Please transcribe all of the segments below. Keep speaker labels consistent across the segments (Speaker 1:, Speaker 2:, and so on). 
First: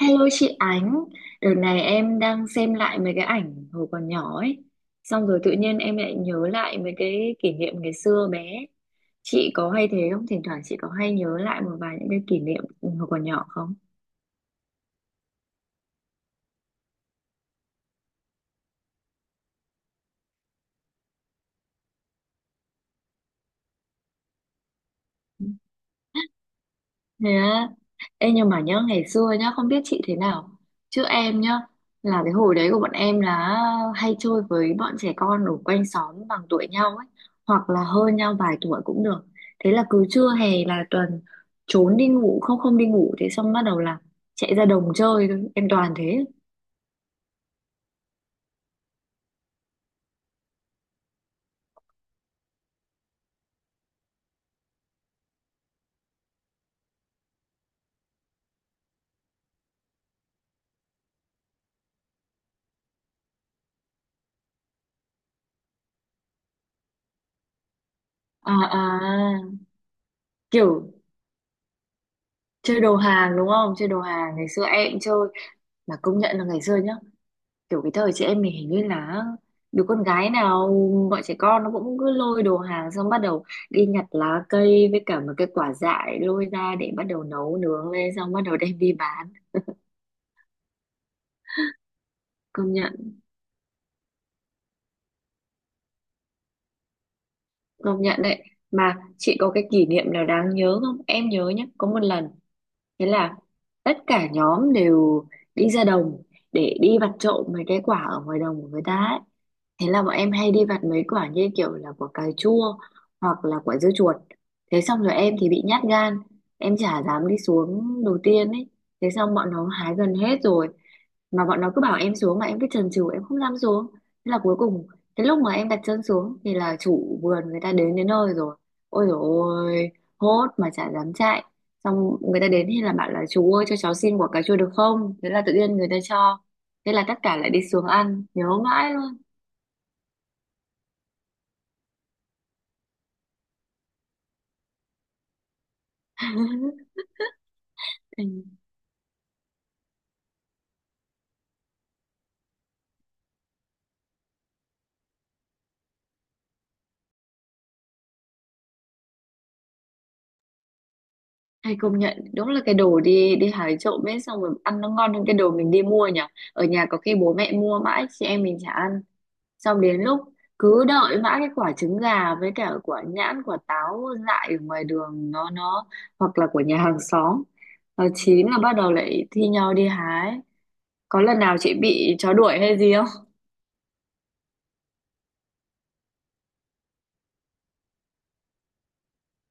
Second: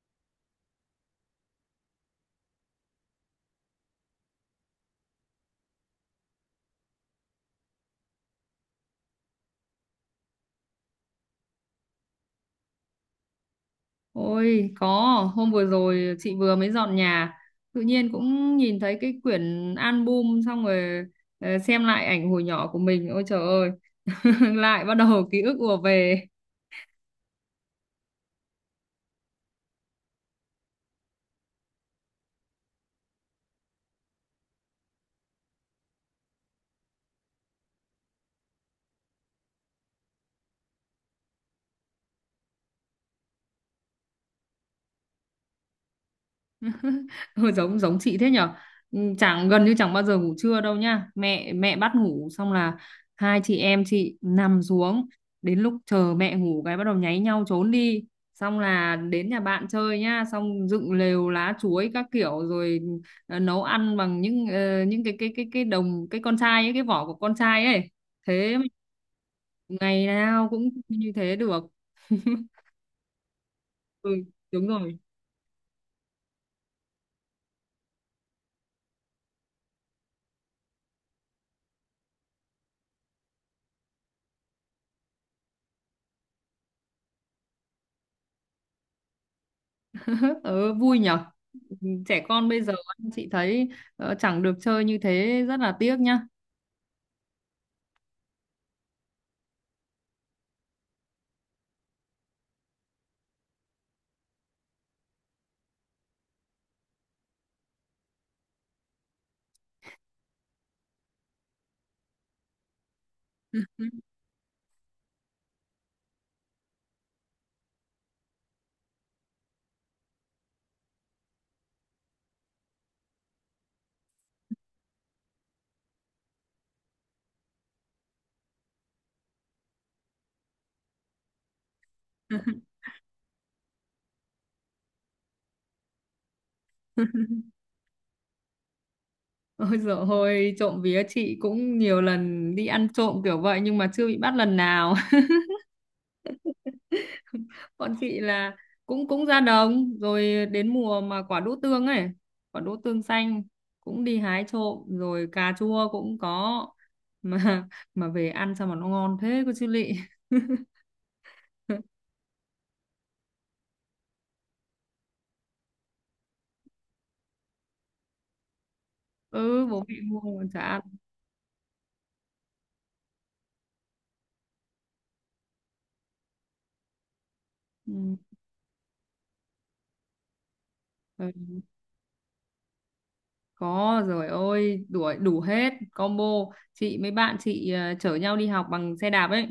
Speaker 1: Hello chị Ánh, đợt này em đang xem lại mấy cái ảnh hồi còn nhỏ ấy. Xong rồi tự nhiên em lại nhớ lại mấy cái kỷ niệm ngày xưa bé. Chị có hay thế không? Thỉnh thoảng chị có hay nhớ lại một vài những cái kỷ niệm hồi còn nhỏ không?
Speaker 2: Ôi có, hôm vừa rồi chị vừa mới dọn nhà, tự nhiên cũng nhìn thấy cái quyển album. Xong rồi xem lại ảnh hồi nhỏ của mình, ôi trời ơi, lại bắt đầu ký ức ùa về.
Speaker 1: Thế á. Ê, nhưng mà nhớ ngày xưa nhá. Không biết chị thế nào, chứ em nhá, là cái hồi đấy của bọn em là hay chơi với bọn trẻ con ở quanh xóm, bằng tuổi nhau ấy, hoặc là hơn nhau vài tuổi cũng được. Thế là cứ trưa hè là tuần, trốn đi ngủ, không không đi ngủ. Thế xong bắt đầu là chạy ra đồng chơi thôi. Em toàn thế.
Speaker 2: Hơi giống giống chị thế nhở. Ừ, chẳng gần như chẳng bao giờ ngủ trưa đâu nha, mẹ mẹ bắt ngủ xong là hai chị em chị nằm xuống, đến lúc chờ mẹ ngủ cái bắt đầu nháy nhau trốn đi, xong là đến nhà bạn chơi nhá, xong dựng lều lá chuối các kiểu rồi, nấu ăn bằng những cái con trai ấy, cái vỏ của con trai ấy,
Speaker 1: à,
Speaker 2: thế mà
Speaker 1: à,
Speaker 2: ngày nào cũng
Speaker 1: Kiểu
Speaker 2: như thế được.
Speaker 1: chơi đồ hàng đúng không, chơi đồ
Speaker 2: Ừ,
Speaker 1: hàng ngày
Speaker 2: đúng
Speaker 1: xưa
Speaker 2: rồi.
Speaker 1: em chơi. Mà công nhận là ngày xưa nhá, kiểu cái thời chị em mình hình như là đứa con gái nào, bọn trẻ con nó cũng cứ lôi đồ hàng xong bắt đầu đi nhặt lá cây với cả một cái quả dại, lôi ra để bắt đầu nấu nướng lên xong bắt đầu đem đi bán.
Speaker 2: Ừ, vui nhở. Trẻ con bây
Speaker 1: Công
Speaker 2: giờ
Speaker 1: nhận.
Speaker 2: chị thấy chẳng được chơi như thế, rất là tiếc nhá.
Speaker 1: Công nhận đấy. Mà chị có cái kỷ niệm nào đáng nhớ không? Em nhớ nhé, có một lần, thế là tất cả nhóm đều đi ra đồng để đi vặt trộm mấy cái quả ở ngoài đồng của người ta ấy. Thế là bọn em hay đi vặt mấy quả như kiểu là quả cà chua hoặc là quả dưa chuột. Thế xong rồi em thì bị nhát gan, em chả dám đi xuống đầu tiên ấy. Thế xong bọn nó hái gần hết rồi mà bọn nó cứ bảo em xuống, mà em cứ chần chừ em không dám xuống. Thế là cuối cùng cái lúc mà em đặt chân xuống thì là chủ vườn người ta đến đến nơi rồi. Ôi dồi ôi, hốt mà chả dám chạy. Xong người ta đến thì là bảo là chú ơi cho cháu xin quả cà chua được không, thế là tự nhiên người ta cho. Thế là tất cả lại đi xuống ăn, nhớ mãi luôn.
Speaker 2: Ôi dồi ôi, trộm vía chị cũng nhiều lần đi ăn trộm kiểu vậy nhưng mà chưa bị bắt lần nào. Bọn chị
Speaker 1: Thành.
Speaker 2: là cũng cũng ra đồng, rồi đến mùa mà quả đỗ tương ấy, quả đỗ tương xanh cũng đi hái trộm, rồi cà chua cũng có, mà mà về ăn sao mà nó ngon thế cô chú lị.
Speaker 1: Hay công nhận, đúng là cái đồ đi đi hái trộm ấy xong rồi ăn nó ngon hơn cái đồ mình đi mua nhỉ. Ở nhà có khi bố mẹ mua mãi chị em mình chả ăn.
Speaker 2: Ừ,
Speaker 1: Xong
Speaker 2: bố mẹ
Speaker 1: đến
Speaker 2: mua
Speaker 1: lúc
Speaker 2: mà chả ăn.
Speaker 1: cứ đợi mãi cái quả trứng gà với cả quả nhãn, quả táo dại ở ngoài đường nó hoặc là của nhà hàng xóm,
Speaker 2: Ừ.
Speaker 1: nó chín là bắt đầu lại thi nhau đi hái. Có
Speaker 2: Ừ.
Speaker 1: lần nào chị bị chó đuổi hay gì không?
Speaker 2: Có rồi, ôi đủ đủ hết combo. Chị mấy bạn chị chở nhau đi học bằng xe đạp ấy,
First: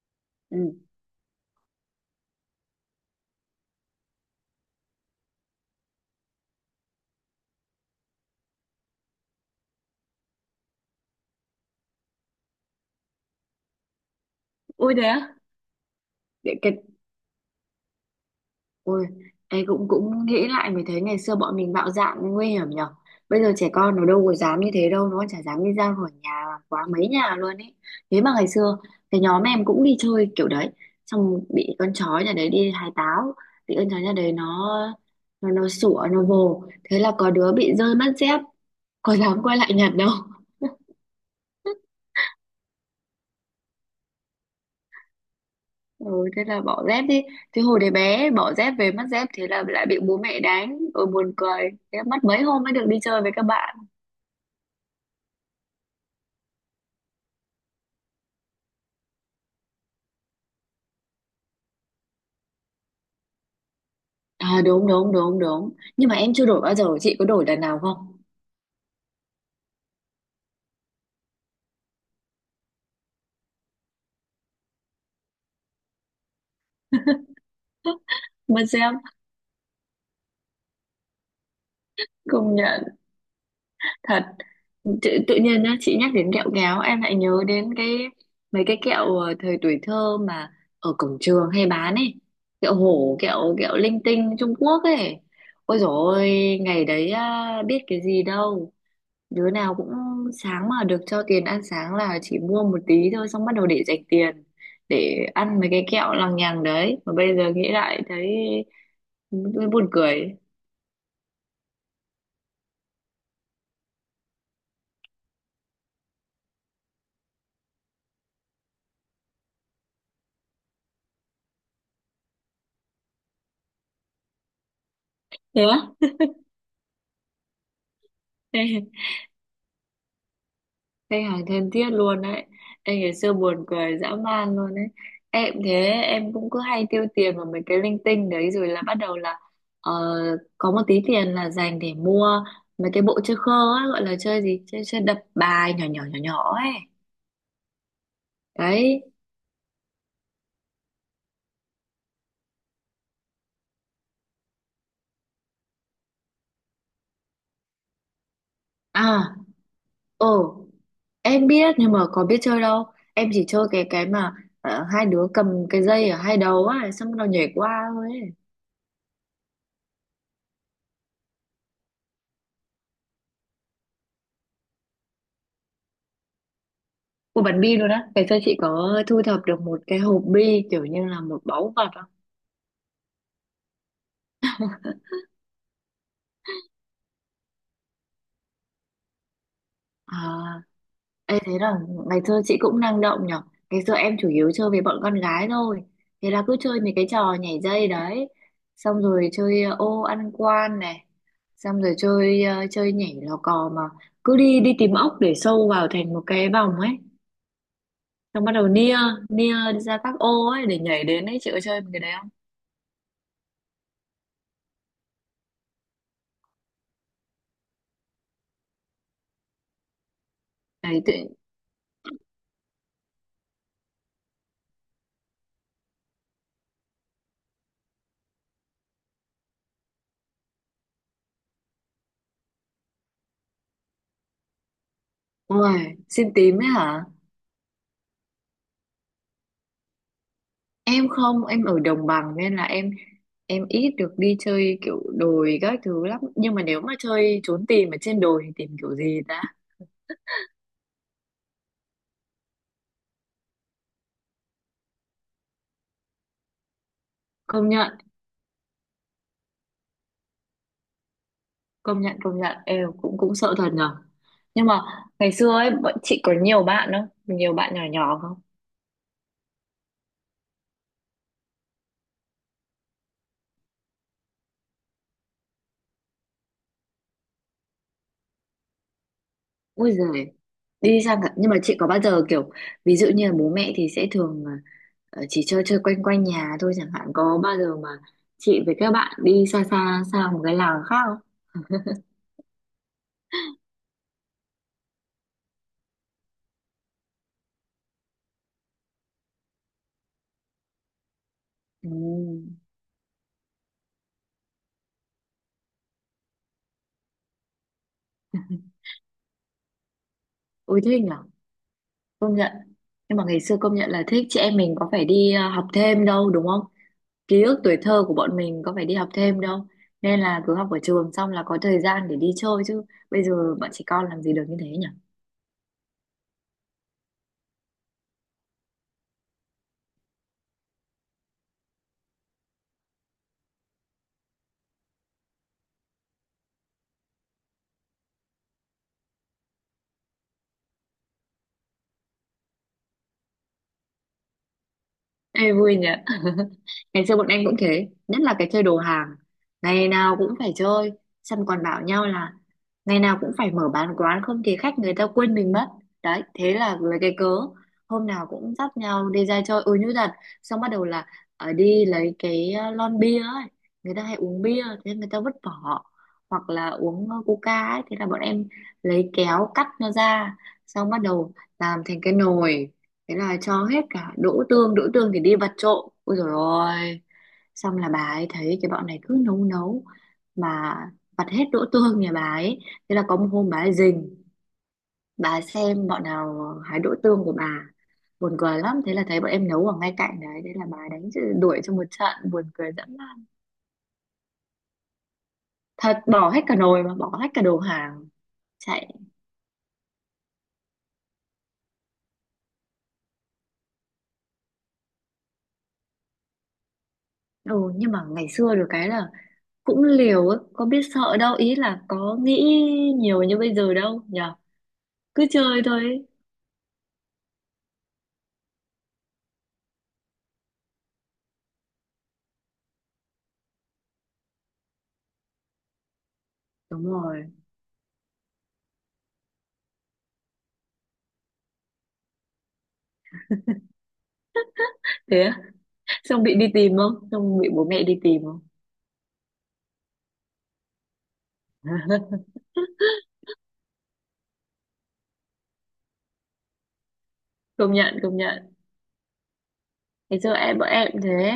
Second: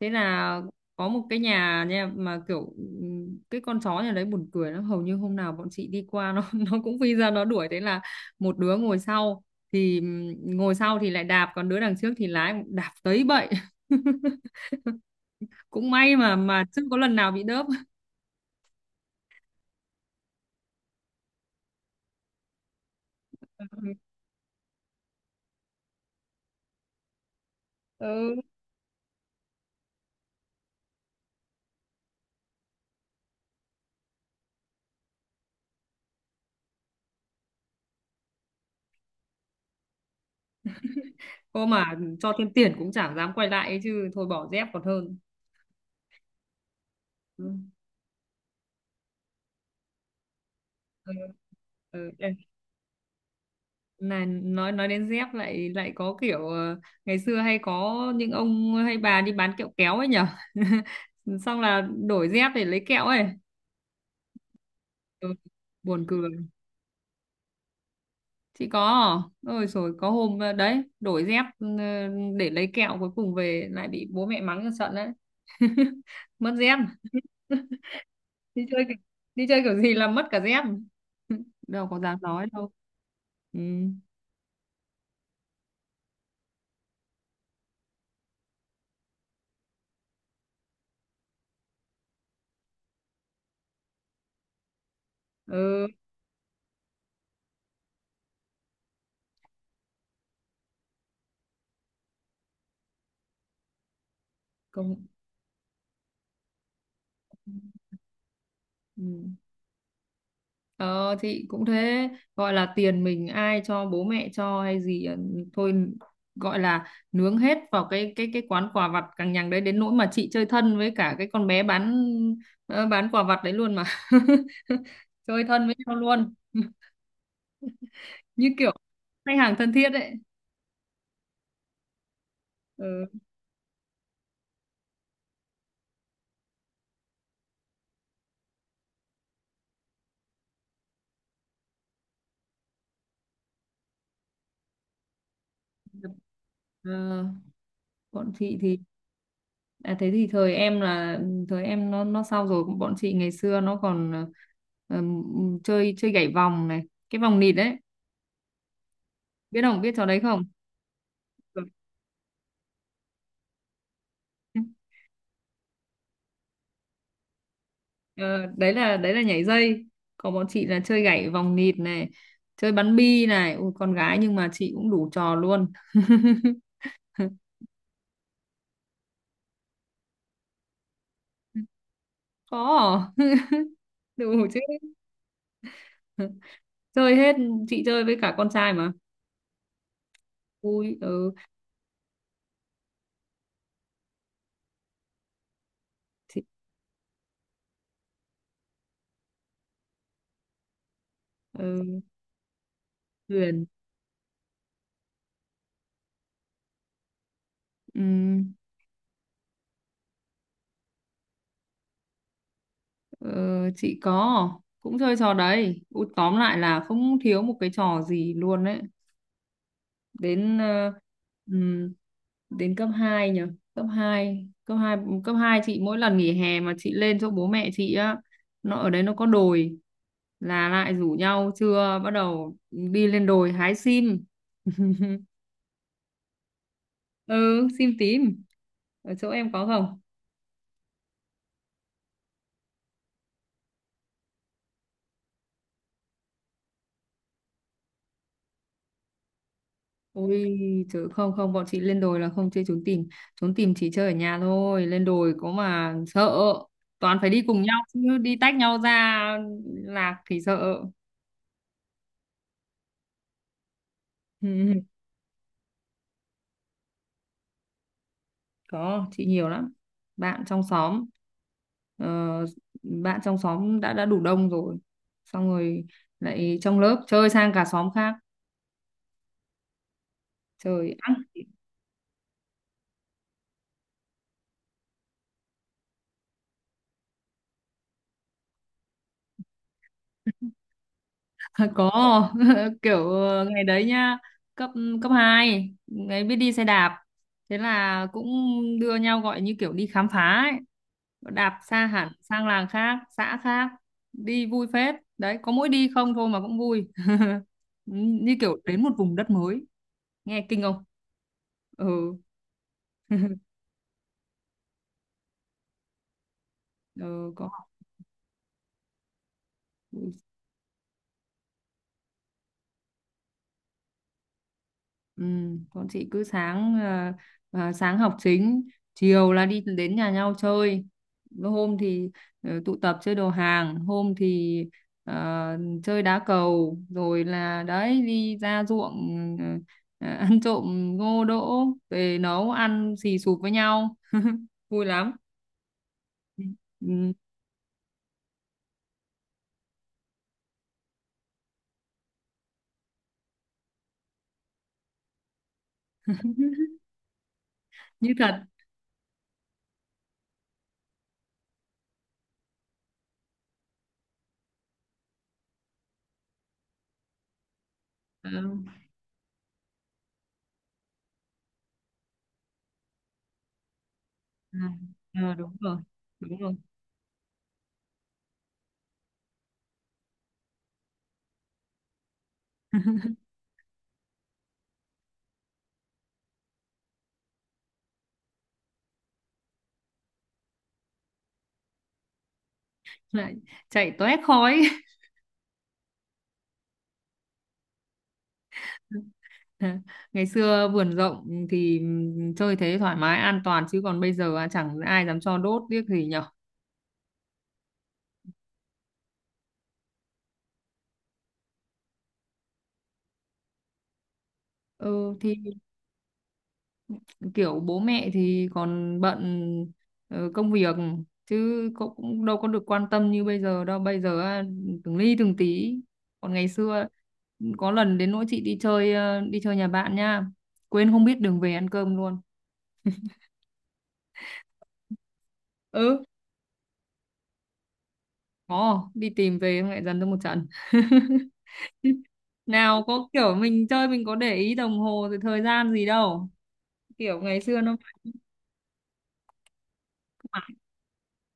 Speaker 2: thế là
Speaker 1: Ừ.
Speaker 2: có một cái nhà nha, mà kiểu cái con chó nhà đấy buồn cười lắm, hầu như hôm nào bọn chị đi qua nó nó cũng phi ra nó đuổi, thế là một đứa ngồi sau thì lại đạp, còn đứa đằng trước thì lái đạp tới bậy.
Speaker 1: Ôi đấy á?
Speaker 2: Cũng may mà
Speaker 1: Để
Speaker 2: mà
Speaker 1: cái,
Speaker 2: chưa có lần nào bị đớp.
Speaker 1: ôi, ấy cũng cũng nghĩ lại mới thấy ngày xưa bọn mình bạo dạn nguy hiểm nhở. Bây giờ trẻ con nó đâu có dám như thế đâu, nó chả dám đi ra khỏi nhà quá mấy nhà luôn ấy. Thế mà
Speaker 2: Ừ.
Speaker 1: ngày xưa cái nhóm em cũng đi chơi kiểu đấy, xong bị con chó nhà đấy, đi hái táo bị con chó nhà đấy nó, nó sủa nó vồ. Thế là có đứa bị rơi mất dép, có dám quay lại nhặt đâu.
Speaker 2: Cô mà cho thêm tiền cũng chẳng dám quay lại ấy chứ, thôi bỏ dép còn hơn.
Speaker 1: Ừ, thế là bỏ dép đi.
Speaker 2: Ừ.
Speaker 1: Thế hồi đấy bé bỏ dép về mất dép, thế là lại bị bố mẹ đánh. Ôi
Speaker 2: Ừ.
Speaker 1: buồn cười. Thế
Speaker 2: Ừ.
Speaker 1: mất mấy hôm mới được đi chơi với các bạn.
Speaker 2: Này, nói đến dép lại lại có kiểu, ngày xưa hay có những ông hay bà đi bán kẹo kéo ấy nhở. Xong là đổi dép để lấy kẹo ấy.
Speaker 1: À, đúng đúng
Speaker 2: Ừ.
Speaker 1: đúng đúng.
Speaker 2: Buồn
Speaker 1: Nhưng mà
Speaker 2: cười.
Speaker 1: em chưa đổi bao giờ, chị có đổi lần nào không?
Speaker 2: Chị có à? Ôi rồi, có hôm đấy đổi dép, để lấy kẹo, cuối cùng về lại bị bố mẹ mắng cho trận đấy. Mất dép, đi
Speaker 1: Mất
Speaker 2: chơi
Speaker 1: dép.
Speaker 2: kiểu- đi chơi kiểu gì là mất cả dép. Đâu có dám nói
Speaker 1: Công
Speaker 2: đâu.
Speaker 1: nhận.
Speaker 2: Ừ,
Speaker 1: Thật. Tự nhiên nhá, chị nhắc đến kẹo kéo em lại nhớ đến cái mấy cái kẹo thời tuổi thơ mà ở cổng trường hay bán ấy. Kẹo hổ, kẹo kẹo linh tinh Trung Quốc ấy. Ôi
Speaker 2: ừ,
Speaker 1: dồi ôi, ngày đấy à, biết cái gì đâu, đứa nào cũng sáng mà được cho tiền ăn sáng là chỉ mua một tí thôi xong bắt đầu để dành tiền
Speaker 2: công
Speaker 1: để ăn mấy cái kẹo lằng nhằng đấy, mà bây giờ nghĩ lại thấy
Speaker 2: ừ.
Speaker 1: buồn cười.
Speaker 2: Ờ thì cũng thế, gọi là tiền mình ai cho, bố mẹ cho hay gì, thôi gọi là nướng hết vào cái quán quà vặt cằng nhằng đấy, đến nỗi mà chị chơi thân với cả cái con bé bán, bán quà vặt đấy luôn mà. Chơi
Speaker 1: Thế
Speaker 2: thân với
Speaker 1: á.
Speaker 2: nhau luôn. Như
Speaker 1: Ê,
Speaker 2: kiểu khách hàng thân thiết đấy.
Speaker 1: khách hàng thân thiết luôn đấy. Ê, ngày
Speaker 2: Ừ.
Speaker 1: xưa buồn cười dã man luôn đấy. Em thế, em cũng cứ hay tiêu tiền vào mấy cái linh tinh đấy rồi là bắt đầu là, ờ, có một tí tiền là dành để mua mấy cái bộ chơi khơ á, gọi là chơi gì, chơi chơi đập bài nhỏ nhỏ nhỏ nhỏ ấy.
Speaker 2: Ờ, bọn chị thì
Speaker 1: Đấy.
Speaker 2: à, thế thì thời em nó sao rồi, bọn chị ngày xưa nó còn chơi chơi gảy vòng này, cái vòng nịt đấy.
Speaker 1: À.
Speaker 2: Biết không? Biết trò đấy không?
Speaker 1: Ồ, em
Speaker 2: Rồi.
Speaker 1: biết nhưng mà có biết chơi đâu. Em chỉ chơi cái mà hai đứa cầm cái dây ở hai đầu á, xong nó nhảy qua thôi ấy.
Speaker 2: Ờ, đấy là nhảy dây, còn bọn chị là chơi gảy vòng nhịp này, chơi bắn bi này. Ui, con gái nhưng mà chị cũng đủ trò luôn.
Speaker 1: Một bắn bi luôn á. Ngày xưa chị có thu thập được một cái hộp bi kiểu như là một báu vật không?
Speaker 2: Có à? Đủ chứ, chơi hết, chị chơi với cả con trai mà,
Speaker 1: À,
Speaker 2: vui. Ừ.
Speaker 1: em thấy là ngày xưa chị cũng năng động nhở. Ngày xưa em chủ yếu chơi với bọn con gái thôi. Thế là
Speaker 2: chị
Speaker 1: cứ chơi mấy cái trò nhảy dây đấy. Xong rồi chơi ô ăn quan này. Xong rồi
Speaker 2: ừ,
Speaker 1: chơi chơi nhảy lò
Speaker 2: Huyền,
Speaker 1: cò mà cứ đi đi tìm ốc để sâu vào thành một cái vòng ấy, xong
Speaker 2: ừm,
Speaker 1: bắt đầu nia, nia đi ra các ô ấy để nhảy đến ấy. Chị có chơi cái đấy không?
Speaker 2: ờ, chị có, cũng chơi trò đấy. Ui, tóm lại là không thiếu một cái trò gì luôn đấy, đến ờ,
Speaker 1: Đấy tự.
Speaker 2: ừm, đến cấp 2 nhỉ, cấp 2 cấp 2 cấp 2 chị mỗi lần nghỉ hè mà chị lên chỗ bố mẹ chị á, nó ở đấy nó có đồi, là lại rủ nhau trưa bắt đầu đi lên đồi hái sim.
Speaker 1: Ôi, xin tím ấy hả?
Speaker 2: Ừ, sim tím. Ở chỗ em có không?
Speaker 1: Em không, em ở đồng bằng nên là em ít được đi chơi kiểu đồi các thứ lắm. Nhưng mà nếu mà chơi trốn tìm ở trên đồi thì tìm kiểu gì ta?
Speaker 2: Ôi chứ không, không, bọn chị lên đồi là không chơi trốn tìm, trốn tìm chỉ chơi ở nhà thôi, lên đồi có mà sợ, toàn phải đi cùng
Speaker 1: Công
Speaker 2: nhau
Speaker 1: nhận.
Speaker 2: chứ đi tách nhau ra lạc thì sợ.
Speaker 1: Công nhận em cũng cũng sợ thật nhở. Nhưng mà ngày xưa ấy bọn chị có nhiều bạn không, nhiều bạn nhỏ nhỏ không?
Speaker 2: Có, chị nhiều lắm, bạn trong xóm ờ, bạn trong xóm đã đủ đông rồi, xong rồi lại trong lớp chơi sang cả xóm khác.
Speaker 1: Ui giời.
Speaker 2: Trời
Speaker 1: Đi
Speaker 2: ác.
Speaker 1: sang cả- nhưng mà chị có bao giờ kiểu ví dụ như là bố mẹ thì sẽ thường à, chỉ chơi chơi quanh quanh nhà thôi chẳng hạn, có bao giờ mà chị với các bạn đi xa xa sang một cái làng khác không?
Speaker 2: Có. Kiểu ngày đấy nhá, cấp cấp 2 ngày biết đi xe đạp, thế là cũng đưa nhau gọi như kiểu đi khám phá ấy, đạp xa
Speaker 1: Ừ.
Speaker 2: hẳn sang làng khác xã khác. Đi vui phết đấy, có mỗi đi không thôi mà cũng vui, như kiểu đến một vùng đất mới, nghe kinh
Speaker 1: Ôi
Speaker 2: không.
Speaker 1: thích nhở.
Speaker 2: Ừ.
Speaker 1: Công nhận. Nhưng mà ngày xưa công nhận là thích, chị em mình có phải đi học thêm đâu đúng không?
Speaker 2: Ừ,
Speaker 1: Ký
Speaker 2: có
Speaker 1: ức
Speaker 2: học.
Speaker 1: tuổi thơ của bọn mình có phải đi học thêm đâu, nên là cứ học ở trường xong là có thời gian để đi chơi chứ. Bây giờ bọn trẻ con làm gì được như thế nhỉ.
Speaker 2: Ừ, con chị cứ sáng học chính, chiều là đi đến nhà nhau chơi, hôm thì tụ tập chơi đồ hàng, hôm thì ờ, chơi đá cầu, rồi là đấy đi ra ruộng, ăn trộm ngô đỗ, về nấu ăn xì xụp với nhau, vui lắm.
Speaker 1: Ê, vui nhỉ. Ngày
Speaker 2: Ừ.
Speaker 1: xưa bọn em cũng thế, nhất là cái chơi đồ hàng, ngày nào cũng phải chơi. Xong còn bảo nhau là ngày nào cũng phải mở bán quán, không thì khách người ta quên mình mất. Đấy, thế là lấy cái cớ hôm
Speaker 2: Như
Speaker 1: nào
Speaker 2: thật.
Speaker 1: cũng dắt nhau đi ra chơi, ôi như thật. Xong bắt đầu là ở đi lấy cái lon bia ấy, người ta hay uống bia thế người ta vứt vỏ hoặc là uống coca ấy, thế là bọn
Speaker 2: Ờ,
Speaker 1: em lấy kéo cắt nó ra, xong bắt đầu làm thành cái nồi. Thế là cho hết cả đỗ
Speaker 2: à,
Speaker 1: tương, đỗ tương thì đi vặt
Speaker 2: Đúng rồi,
Speaker 1: trộm, ôi dồi
Speaker 2: đúng rồi,
Speaker 1: ôi. Xong là bà ấy thấy cái bọn này cứ nấu nấu mà vặt hết đỗ tương nhà bà ấy. Thế là có một hôm bà ấy rình, bà ấy xem bọn nào hái đỗ tương của bà, buồn cười lắm. Thế là thấy bọn em nấu ở ngay cạnh đấy, thế là bà ấy đánh chữ- đuổi cho một trận, buồn cười dã man.
Speaker 2: lại chạy toét khói.
Speaker 1: Thật, bỏ hết cả nồi mà bỏ hết cả đồ hàng, chạy.
Speaker 2: Ngày xưa vườn rộng thì chơi thế thoải mái an toàn, chứ còn bây giờ chẳng ai dám cho đốt tiếc gì nhở.
Speaker 1: Ừ, nhưng mà ngày xưa được cái là cũng liều ấy, có biết sợ đâu, ý là có nghĩ nhiều như bây giờ đâu nhở.
Speaker 2: Ừ
Speaker 1: Cứ
Speaker 2: thì
Speaker 1: chơi thôi ấy.
Speaker 2: kiểu bố mẹ thì còn bận công việc, chứ cũng cũng đâu có được quan tâm như bây giờ đâu, bây giờ từng ly từng tí, còn ngày
Speaker 1: Đúng
Speaker 2: xưa
Speaker 1: rồi.
Speaker 2: có lần đến nỗi chị đi chơi nhà bạn nha, quên không biết đường về ăn cơm luôn.
Speaker 1: Thế á?
Speaker 2: Ừ,
Speaker 1: Xong bị đi tìm không, xong bị bố mẹ đi tìm không?
Speaker 2: có đi tìm, về xong lại dần cho một trận. Nào có kiểu mình chơi mình có để ý đồng hồ rồi thời gian gì đâu, kiểu ngày xưa
Speaker 1: công
Speaker 2: nó
Speaker 1: nhận công nhận thế giờ
Speaker 2: mãi
Speaker 1: em bọn em cũng thế,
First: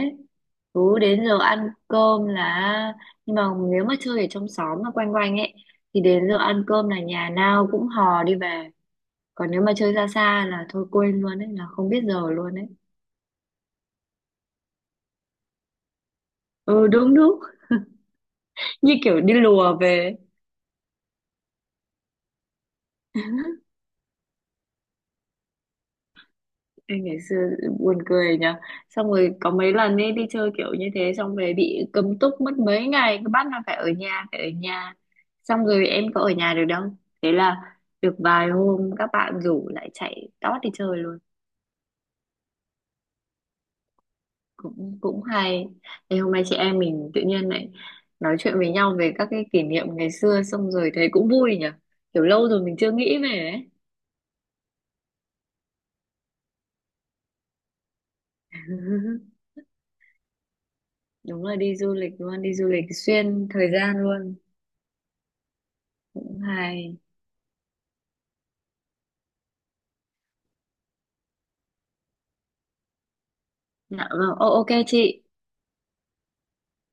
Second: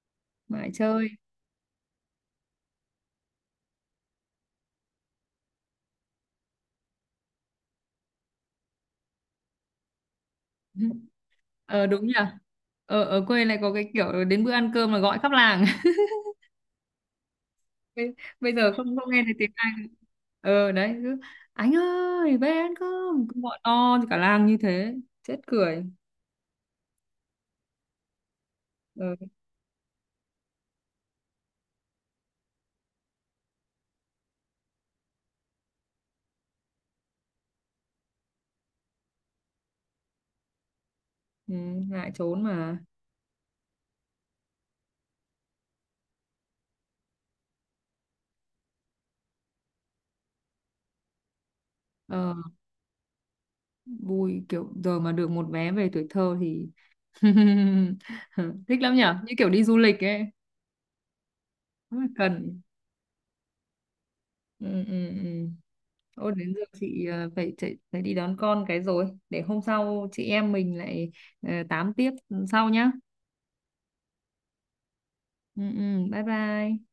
Speaker 2: mãi
Speaker 1: cứ
Speaker 2: chơi.
Speaker 1: đến giờ ăn cơm là, nhưng mà nếu mà chơi ở trong xóm mà quanh quanh ấy thì đến giờ ăn cơm là nhà nào cũng hò đi về. Còn nếu mà chơi ra xa là thôi quên luôn ấy, là
Speaker 2: Ờ
Speaker 1: không biết
Speaker 2: đúng nhỉ,
Speaker 1: giờ luôn ấy.
Speaker 2: ở ở quê lại có cái kiểu đến bữa ăn cơm là gọi khắp làng.
Speaker 1: Ừ, đúng đúng.
Speaker 2: bây, bây giờ
Speaker 1: Như
Speaker 2: không không
Speaker 1: kiểu
Speaker 2: nghe thấy
Speaker 1: đi
Speaker 2: tiếng ai.
Speaker 1: lùa về ấy.
Speaker 2: Ờ đấy, cứ anh ơi về ăn cơm, cứ gọi to thì cả làng như thế, chết cười.
Speaker 1: Ê, ngày xưa buồn cười nhỉ.
Speaker 2: ờ,
Speaker 1: Xong rồi có mấy lần ấy đi chơi kiểu như thế xong về bị cấm túc mất mấy ngày, cứ bắt là phải ở nhà, phải ở nhà. Xong rồi em có ở nhà được đâu, thế là được vài hôm các bạn rủ lại chạy tót đi chơi luôn.
Speaker 2: ừ, ngại trốn mà.
Speaker 1: Cũng cũng hay. Thế hôm nay chị em mình tự nhiên lại nói chuyện với nhau về các cái kỷ niệm ngày xưa xong rồi thấy cũng vui nhỉ, kiểu
Speaker 2: ờ,
Speaker 1: lâu rồi mình chưa nghĩ về ấy.
Speaker 2: Vui, kiểu giờ mà được một vé về tuổi thơ thì, thích lắm nhở, như kiểu đi du lịch ấy.
Speaker 1: Đúng là đi du
Speaker 2: Rất là
Speaker 1: lịch luôn, đi
Speaker 2: cần.
Speaker 1: du lịch xuyên thời gian luôn.
Speaker 2: Ừ. Ừ. Ừ. Ô,
Speaker 1: Cũng
Speaker 2: đến giờ
Speaker 1: hay.
Speaker 2: chị phải chạy, phải đi đón con cái rồi, để hôm sau chị em mình lại tám tiếp sau nhá.
Speaker 1: Dạ vâng, ô- ok chị.
Speaker 2: Ừ. Ừ. Bye bye.